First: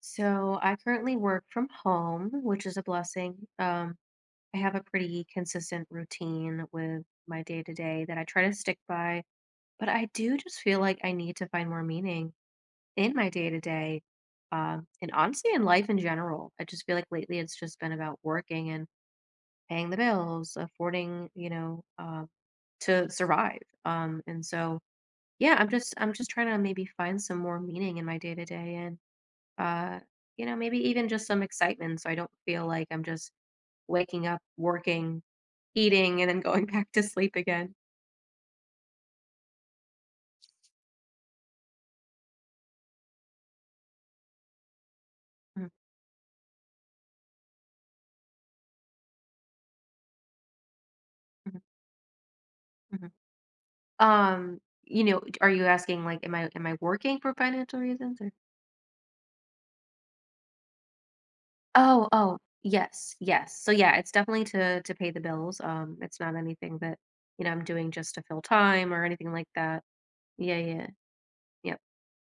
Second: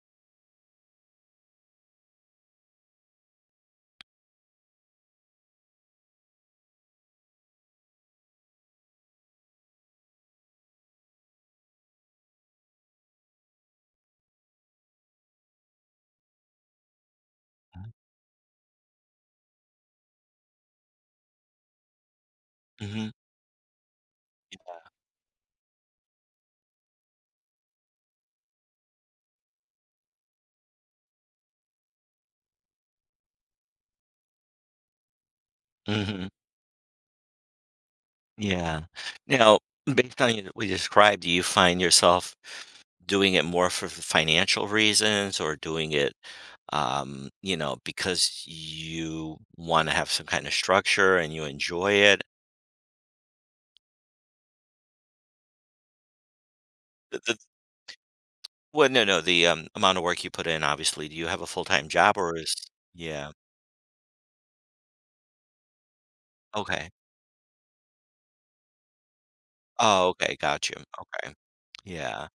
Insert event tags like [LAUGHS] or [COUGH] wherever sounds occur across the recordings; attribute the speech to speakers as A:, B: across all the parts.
A: So I currently work from home, which is a blessing. I have a pretty consistent routine with my day to day that I try to stick by, but I do just feel like I need to find more meaning in my day to day. And honestly, in life in general, I just feel like lately it's just been about working and paying the bills, affording
B: Mhm.
A: to survive. And so,
B: Yeah.
A: yeah, I'm just trying to maybe find some more meaning in my day to day uh, you know, maybe even just some excitement so I don't feel like I'm just waking up, working, eating,
B: Mhm.
A: and then going [LAUGHS] back to sleep again.
B: Yeah. Now, based on what you described, do you find yourself doing it more for financial reasons or
A: Mhm,
B: doing it, you know, because you want to have some kind of structure and you
A: mhm,
B: enjoy it?
A: mhm. Um, you know, are you asking like, am I
B: The,
A: working for
B: the,
A: financial reasons or?
B: well, no, no, the amount of work you put in, obviously. Do you have a full-time
A: Oh,
B: job or
A: oh,
B: is,
A: yes,
B: yeah.
A: yes. So yeah, it's definitely to pay the bills. It's not anything
B: Okay.
A: that you know I'm doing just to fill time or anything like that.
B: Oh, okay.
A: Yeah,
B: Got you.
A: yeah,
B: Okay.
A: yep.
B: Yeah.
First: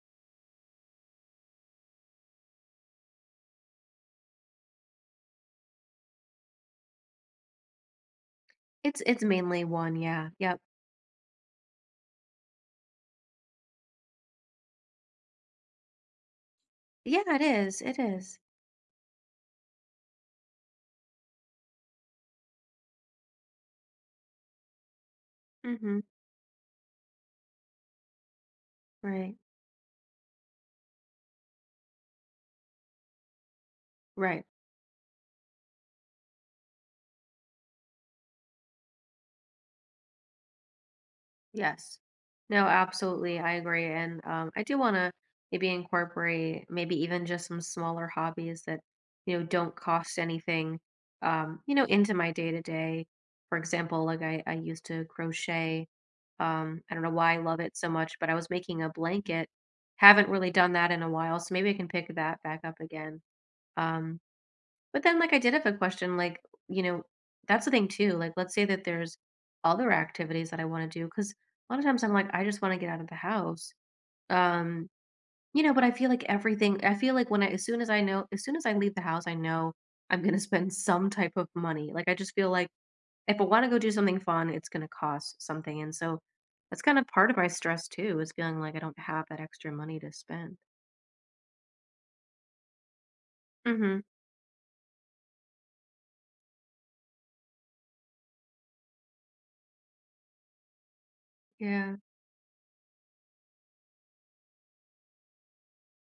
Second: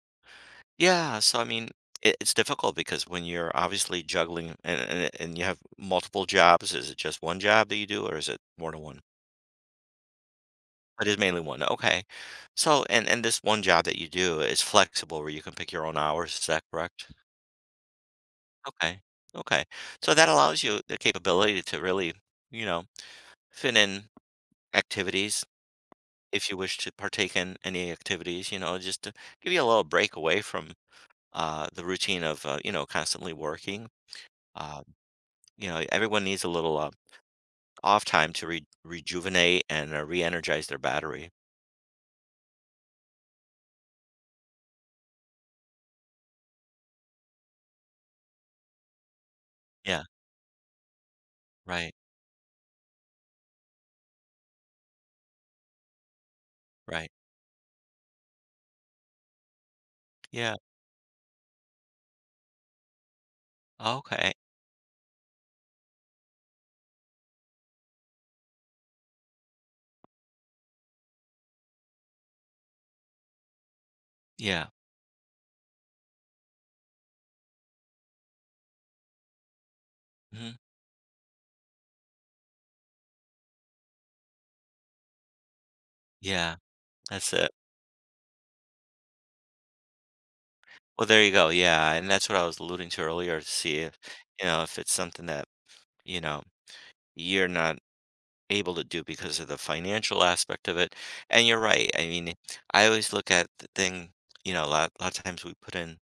B: Yeah, so I mean, it's difficult because when you're obviously juggling and you have multiple jobs, is it just one job that you do, or is it more than one?
A: It's mainly one. Yeah, yep.
B: It is mainly one. Okay. So, and this one job that you do is flexible, where you can pick your own hours. Is that correct?
A: Yeah, it is. It is.
B: Okay. Okay. So that allows you the capability to really, you know, fit in activities
A: Mm-hmm.
B: if you wish to partake in any activities. You know, just to
A: Right.
B: give you a little break away from the routine of you know, constantly working.
A: Right.
B: uh, You know, everyone needs a little, off time to re rejuvenate and, re-energize their battery.
A: Yes. No, absolutely. I agree. And I do want to maybe incorporate maybe even just some smaller hobbies that, you know, don't
B: Yeah,
A: cost anything, you know,
B: right,
A: into my day to day. For example, like I used to crochet. I don't
B: right.
A: know why I love it so much, but I was making a blanket. Haven't really
B: Yeah,
A: done that in a while. So maybe I can pick that back up again. Um,
B: okay.
A: but then I did have a question, you know, that's the thing too, like, let's say that there's other activities that I wanna do. Because a lot of times I'm like, "I just wanna get out of the house."
B: Yeah,
A: Um, you know, but I feel like everything I feel like when I as soon as I know as soon as I leave the house, I know I'm gonna
B: mhm,
A: [LAUGHS] spend some type of money, like, I just feel like if I wanna go do something fun, it's gonna cost something, and so
B: yeah,
A: that's kind of part
B: that's
A: of my
B: it.
A: stress too, is feeling like I don't have that extra money to spend.
B: Well, there you go, yeah, and that's what I was alluding to earlier to see if,
A: Mhm.
B: you know, if it's something that, you know, you're not able to do because of the financial aspect of it, and you're right,
A: Yeah.
B: I mean, I always look at the thing, a lot of times we put in,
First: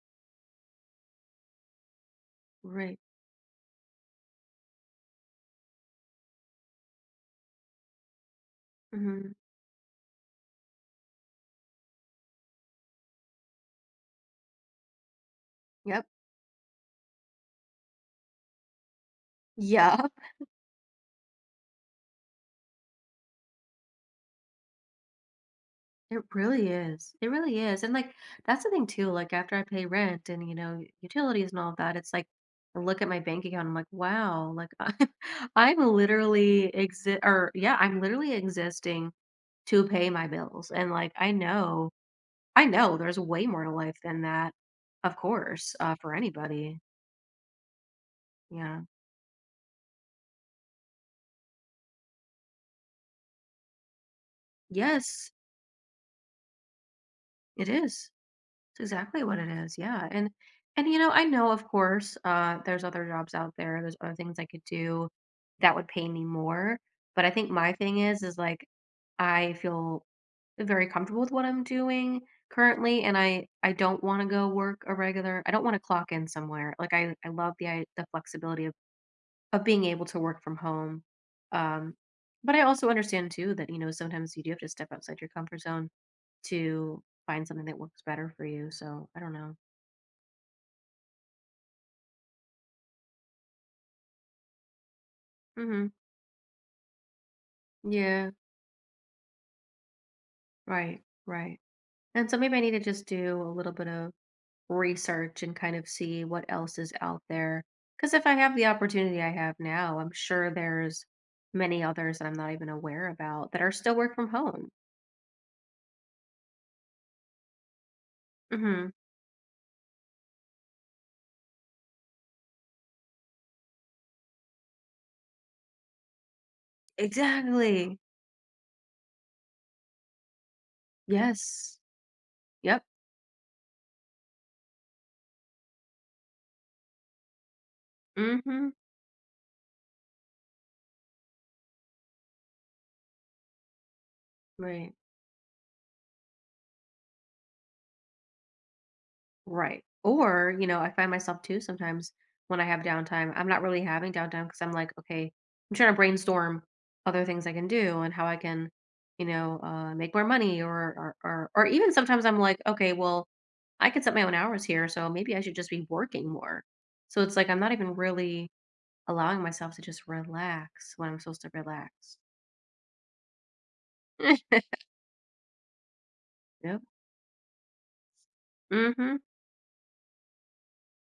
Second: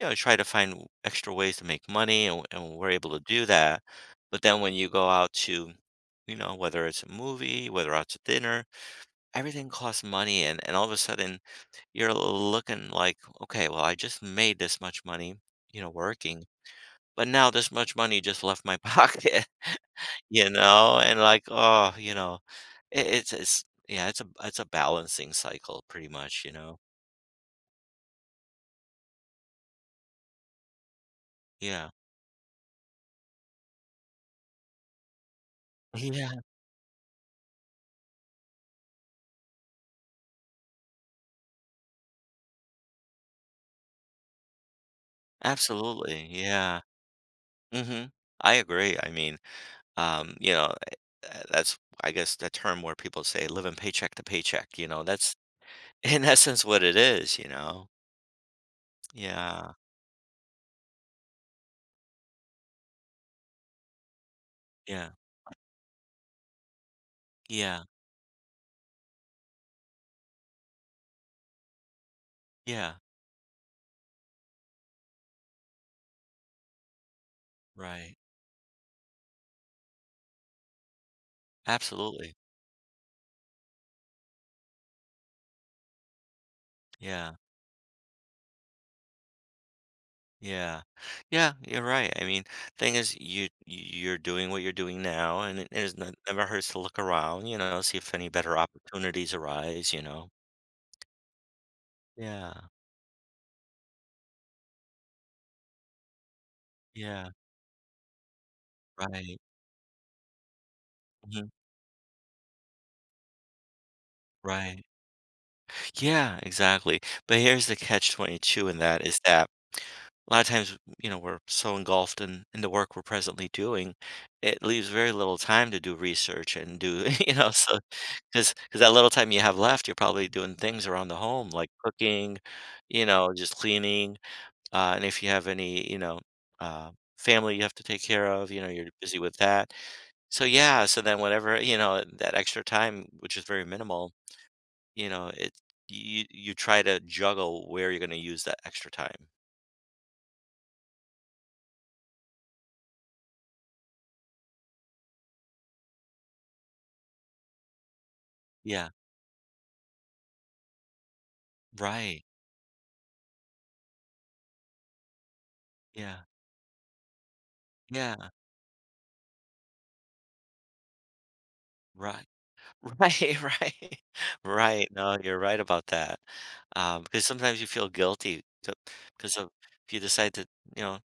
B: you know, try to find extra ways to make money, and we're
A: Right.
B: able to do that. But then when you go out to, you know, whether it's a movie, whether out to dinner,
A: Mhm.
B: everything costs money, and all of a sudden you're looking like, okay, well, I just made this much money, you know,
A: Yep.
B: working, but now this much money just left my [LAUGHS] pocket,
A: Yeah.
B: you know, and like, oh, you know, it's yeah, it's a balancing cycle, pretty
A: It
B: much, you
A: really
B: know.
A: is. It really is. And like that's the thing too, like after I pay rent and you know, utilities and all of
B: Yeah.
A: that, it's like I look at my bank account, I'm like, wow, like [LAUGHS] I'm
B: [LAUGHS] Yeah,
A: literally exist or yeah, I'm literally existing to pay my bills. And like I know there's way more to life than that, of course, for
B: absolutely.
A: anybody.
B: Yeah. Hmm. I
A: Yeah.
B: agree. I mean, you know, that's I guess the term where people say living paycheck to paycheck, you know,
A: Yes,
B: that's [LAUGHS] in essence what it is, you
A: it
B: know.
A: is. It's exactly what it
B: Yeah.
A: is. Yeah. And you know, I know of course, there's other jobs out there, there's other things I could do
B: Yeah.
A: that would pay me more, but I think my
B: Yeah.
A: thing is like I feel very comfortable with what I'm doing
B: Yeah.
A: currently and I don't want to go work a regular. I don't want to clock in somewhere. Like I love the the
B: Right.
A: flexibility of being able to work from home. Um
B: Absolutely.
A: but I also understand too that you know sometimes you do have to step outside your comfort zone to
B: Yeah.
A: find something that works better for you. So I don't know.
B: Yeah. Yeah, you're right. I mean, thing is you're doing what you're doing now and it,
A: Hmm.
B: it's never hurts to look around, you know, see if any
A: Yeah.
B: better opportunities arise, you know.
A: Right. Right. And so
B: Yeah.
A: maybe I need to just do a little bit of research and kind of see what else is out
B: Yeah.
A: there. Because if I have the opportunity I
B: Right.
A: have now, I'm sure there's
B: Mhm.
A: many others that I'm not even aware about that are still work from home.
B: Right. Yeah, exactly. But here's the catch 22 in
A: Hmm.
B: that is that a lot of times, you know, we're so engulfed in the work we're presently doing, it leaves very little time to do research and do, [LAUGHS] you know, so
A: Exactly.
B: because that little time you have left, you're probably doing things around the home like
A: Yes.
B: cooking,
A: Yep.
B: you know, just cleaning. And if you have any, you know, uh, family you have to take care of, you know,
A: Hmm.
B: you're busy with that. So yeah, so then whatever, you know, that extra time, which is very minimal,
A: Right.
B: you know, it you try to juggle where you're going to use that extra time.
A: Right. Or, you know, I find myself too sometimes when I have downtime, I'm not really having downtime because I'm like, okay, I'm trying to brainstorm other things I can do and how I can,
B: Yeah.
A: you know, make more money or even
B: Right.
A: sometimes I'm like, okay, well, I could set my own hours here. So maybe I should just be
B: Yeah.
A: working more. So it's like, I'm not even
B: Yeah,
A: really allowing myself to just relax when I'm supposed to relax.
B: right. [LAUGHS] Right, right. [LAUGHS]
A: [LAUGHS]
B: Right, no, you're right about that.
A: Yep.
B: Because sometimes you feel guilty to
A: Mm-hmm.
B: because of if you decide to, you know,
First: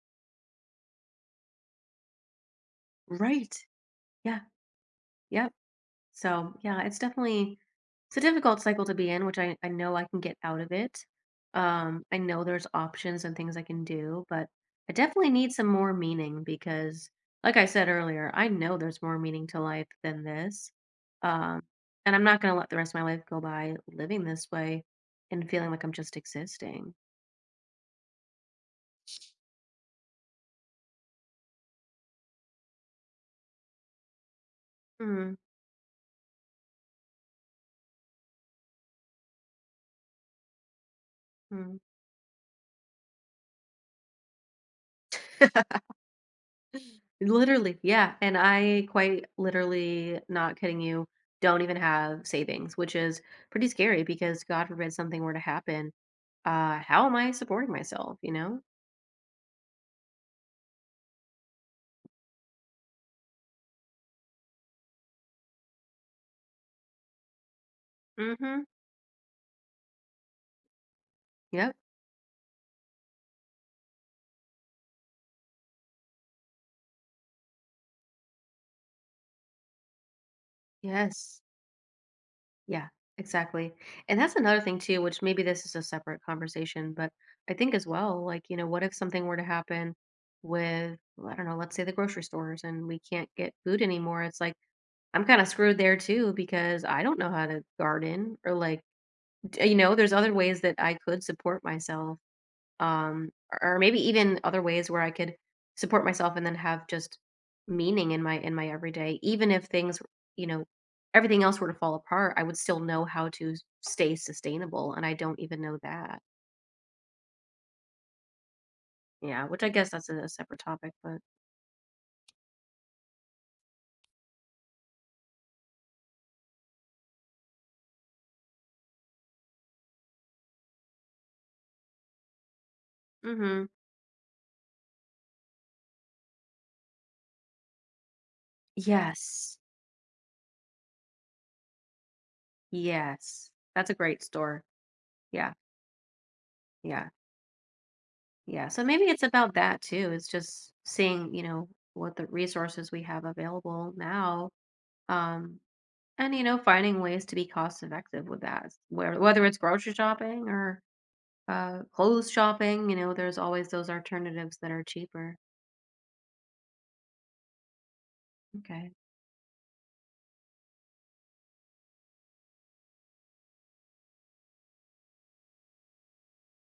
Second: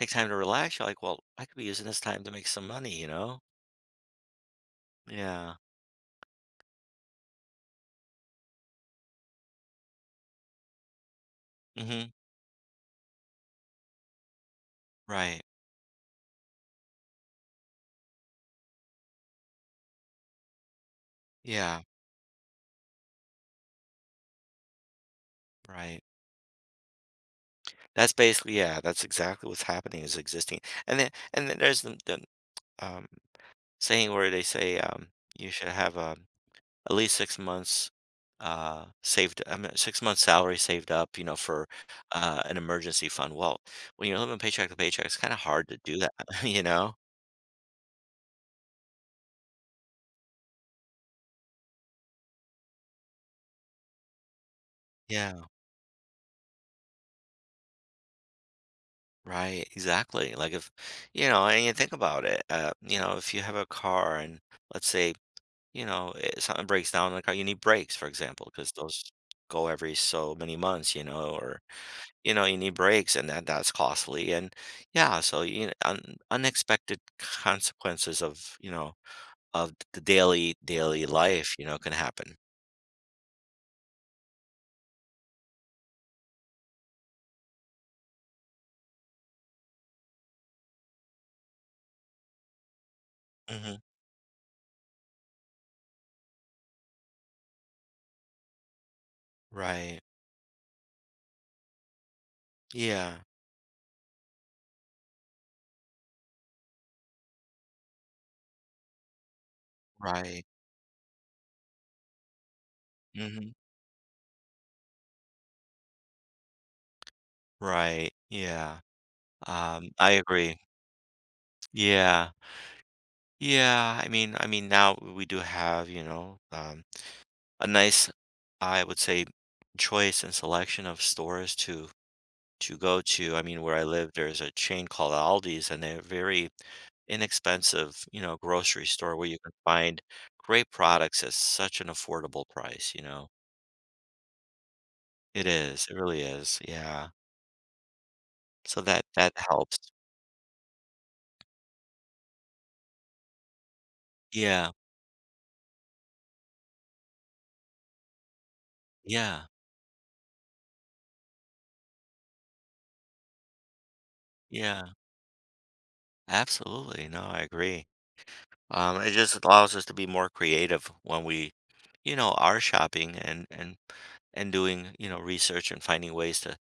B: take time to relax, you're like, "Well, I could be using this time to make some money," you know?
A: Right. Yeah. Yep.
B: Yeah.
A: So yeah, it's definitely it's a difficult cycle to be in, which I know I can get out of it.
B: Mhm.
A: I know there's options and things I can do, but I definitely
B: Right.
A: need some more meaning because, like I said earlier, I know there's more meaning to life than this. Um,
B: Yeah,
A: and I'm not going to let the rest of my life go by living this way and feeling like I'm
B: right.
A: just existing.
B: That's basically yeah, that's exactly what's happening, is existing. And then there's um, saying where they say,
A: Mm-hmm.
B: you should have a at least 6 months, saved I mean, 6 months salary saved up, you know, for, an emergency fund. Well, when you're living paycheck to paycheck, it's kinda hard to do that, [LAUGHS] you know?
A: Literally, yeah, and I quite literally, not kidding you, don't even have savings, which is pretty scary because God forbid something were to
B: Yeah,
A: happen, how am I supporting myself, you know?
B: right, exactly, like, if you know, and you think about it, you know, if you have a car and let's say, you know, something breaks down in the car, you need brakes, for example,
A: Mhm.
B: because those go every so many months, you know, or
A: Yep.
B: you know, you need breaks and that's costly. And yeah, so you know, unexpected consequences of, you know, of the daily
A: Yes.
B: life, you know, can happen.
A: Yeah, exactly. And that's another thing too, which maybe this is a separate conversation, but I think as well, like, you know, what if something were to happen with, well, I don't know, let's say the grocery stores and we can't get
B: Hmm.
A: food anymore? It's like I'm kind of screwed there too because I don't know how to garden or like you know
B: Right.
A: there's other ways that I could support myself
B: Yeah.
A: or maybe even other ways where I could support myself and then have just meaning in my everyday even if things
B: Right.
A: you know everything else were to fall apart I would still know how to
B: Hmm.
A: stay sustainable and I don't even know that
B: Right. Yeah.
A: yeah which I guess that's
B: I
A: a
B: agree.
A: separate topic but
B: Yeah. Yeah. I mean, now we do have, you know, a nice, I would say, choice and selection of stores to go to. I mean,
A: mhm
B: where I live, there's a chain called Aldi's, and they're very inexpensive, you know, grocery store where you can
A: yes
B: find great products at such an affordable price, you know.
A: yes that's a great store
B: It
A: yeah
B: is, it really is. Yeah.
A: yeah. Yeah,
B: So
A: so maybe it's
B: that
A: about
B: helps.
A: that too. It's just seeing, you know, what the resources we have available now,
B: Yeah.
A: um, and you know, finding ways to be cost effective with that. Where
B: Yeah.
A: whether it's grocery shopping or clothes shopping, you know, there's always those alternatives that are
B: Yeah.
A: cheaper.
B: Absolutely. No, I agree.
A: Okay.
B: It just allows us to be more creative when we, you know, are shopping and doing, you know, research and finding ways to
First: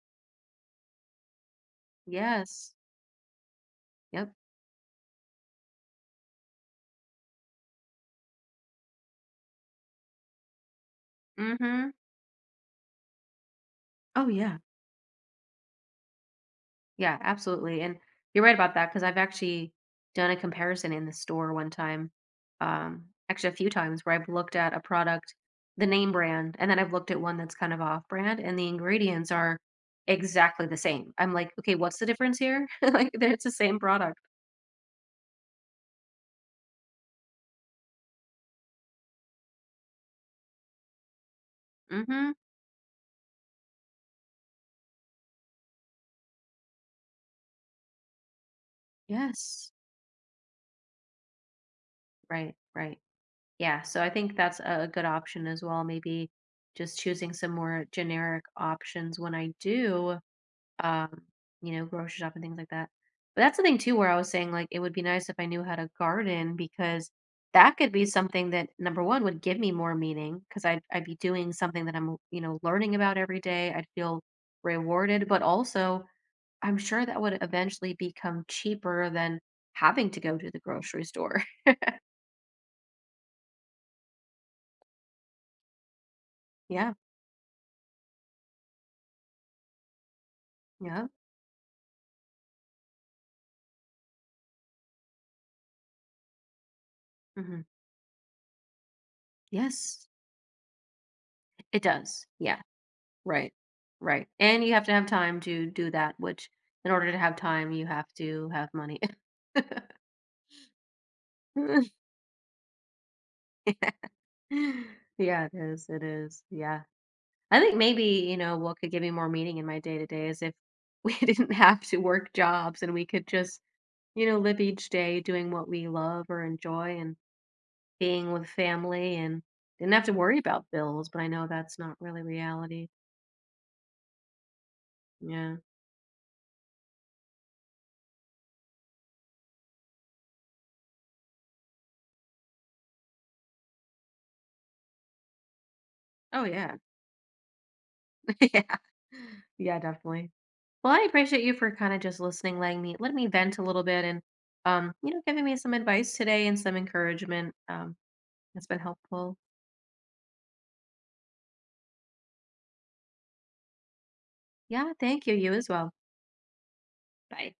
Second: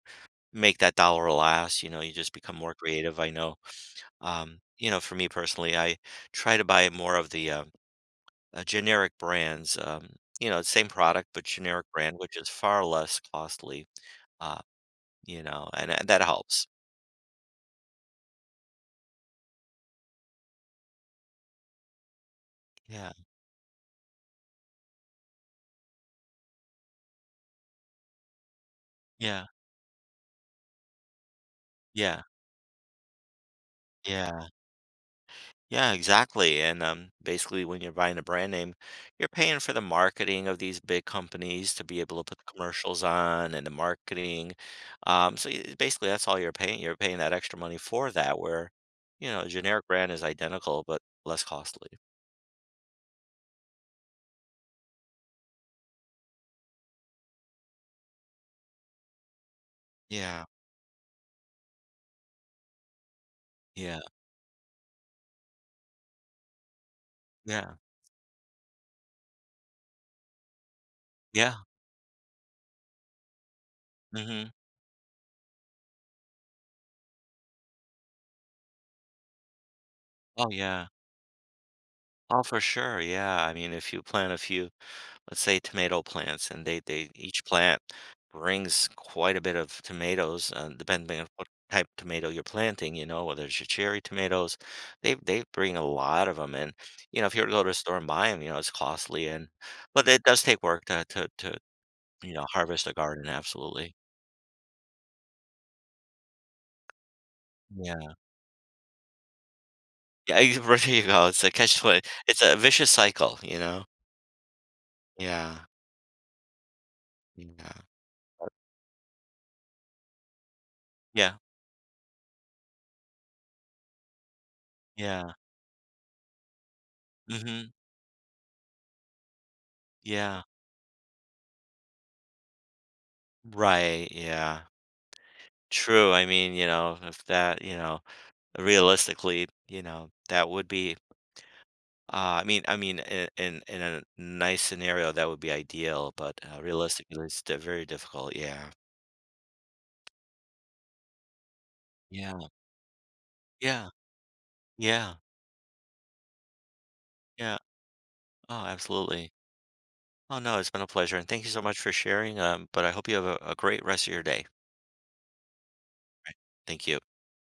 B: make that dollar last. You know, you just become more
A: Yes.
B: creative. I know,
A: Yep.
B: um, you know, for me personally, I try to buy more of the generic brands. You know, same product but generic
A: Mm-hmm.
B: brand, which is far less costly.
A: Oh yeah.
B: Uh, you know, and that helps.
A: Yeah, absolutely. And you're right about that because I've actually done a comparison in the store one time,
B: Yeah,
A: actually a few times where I've looked at a product, the name brand, and then I've looked at one that's kind of off brand and the ingredients
B: yeah,
A: are exactly the same. I'm like, okay, what's the
B: yeah,
A: difference here? [LAUGHS] Like, it's the same product.
B: yeah, yeah, exactly. And basically, when you're buying a brand name, you're paying for the marketing of these big companies to be able to
A: Mm-hmm.
B: put the commercials on and the marketing. So basically, that's all you're paying. You're paying that extra money for that, where, you know, a
A: Yes.
B: generic brand is identical but less costly.
A: Right. Right. Yeah. So I think that's a good option as well. Maybe just choosing some more generic options when I do.
B: Yeah,
A: um, you know, grocery shop and things like that. But that's the thing too,
B: yeah,
A: where I was saying like it would be nice if I knew how to garden because
B: yeah,
A: that could be something that number one would give me more meaning because I'd be doing
B: yeah,
A: something that I'm you know learning about every day. I'd feel
B: mhm.
A: rewarded, but also I'm sure that would eventually become cheaper than having to go
B: Oh,
A: to the
B: yeah.
A: grocery store.
B: Oh, for sure, yeah, I mean, if you plant a few, let's say, tomato plants, and
A: [LAUGHS] Yeah,
B: they each plant brings quite a bit of tomatoes,
A: yeah,
B: depending on what type of tomato you're planting, you know, whether it's your cherry tomatoes, they bring a lot of them. And, you know, if you were to
A: hmm
B: go to a store and buy them, you know, it's costly and
A: yes,
B: but it does take work to,
A: it does.
B: you know,
A: Yeah.
B: harvest a garden,
A: Right.
B: absolutely.
A: Right. And you have to have time to do that, which in order to have time, you have
B: Yeah.
A: to have money.
B: Yeah, [LAUGHS] there you go, it's a catch twen
A: [LAUGHS]
B: it's a vicious cycle, you know?
A: Yeah, it
B: Yeah.
A: is. It is. Yeah. I think
B: Yeah.
A: maybe, you know, what could give me more meaning in my day to day is if [LAUGHS] we
B: Yeah,
A: didn't have to work jobs and we could just, you know, live each day
B: yeah,
A: doing what we love or enjoy and
B: mhm,
A: being with family and didn't have to worry
B: yeah,
A: about bills, but I know that's not really reality.
B: right, yeah,
A: Yeah.
B: true, I mean, you know, if that, you know, realistically, you know, that would be, I mean, in a nice scenario, that would be ideal, but,
A: Oh, yeah.
B: realistically, it's di very difficult,
A: [LAUGHS]
B: yeah,
A: Yeah. Yeah, definitely. Well, I appreciate you for kind of just
B: yeah,
A: listening, let me vent a little
B: yeah,
A: bit and you
B: yeah,
A: know, giving me some advice today and some encouragement.
B: yeah, oh,
A: It's been
B: absolutely.
A: helpful.
B: Oh, no, it's been a pleasure, and thank you so much for sharing, but I hope you have a great rest of your day.
A: Yeah, thank you. You as well.
B: Right, thank you.
A: Bye.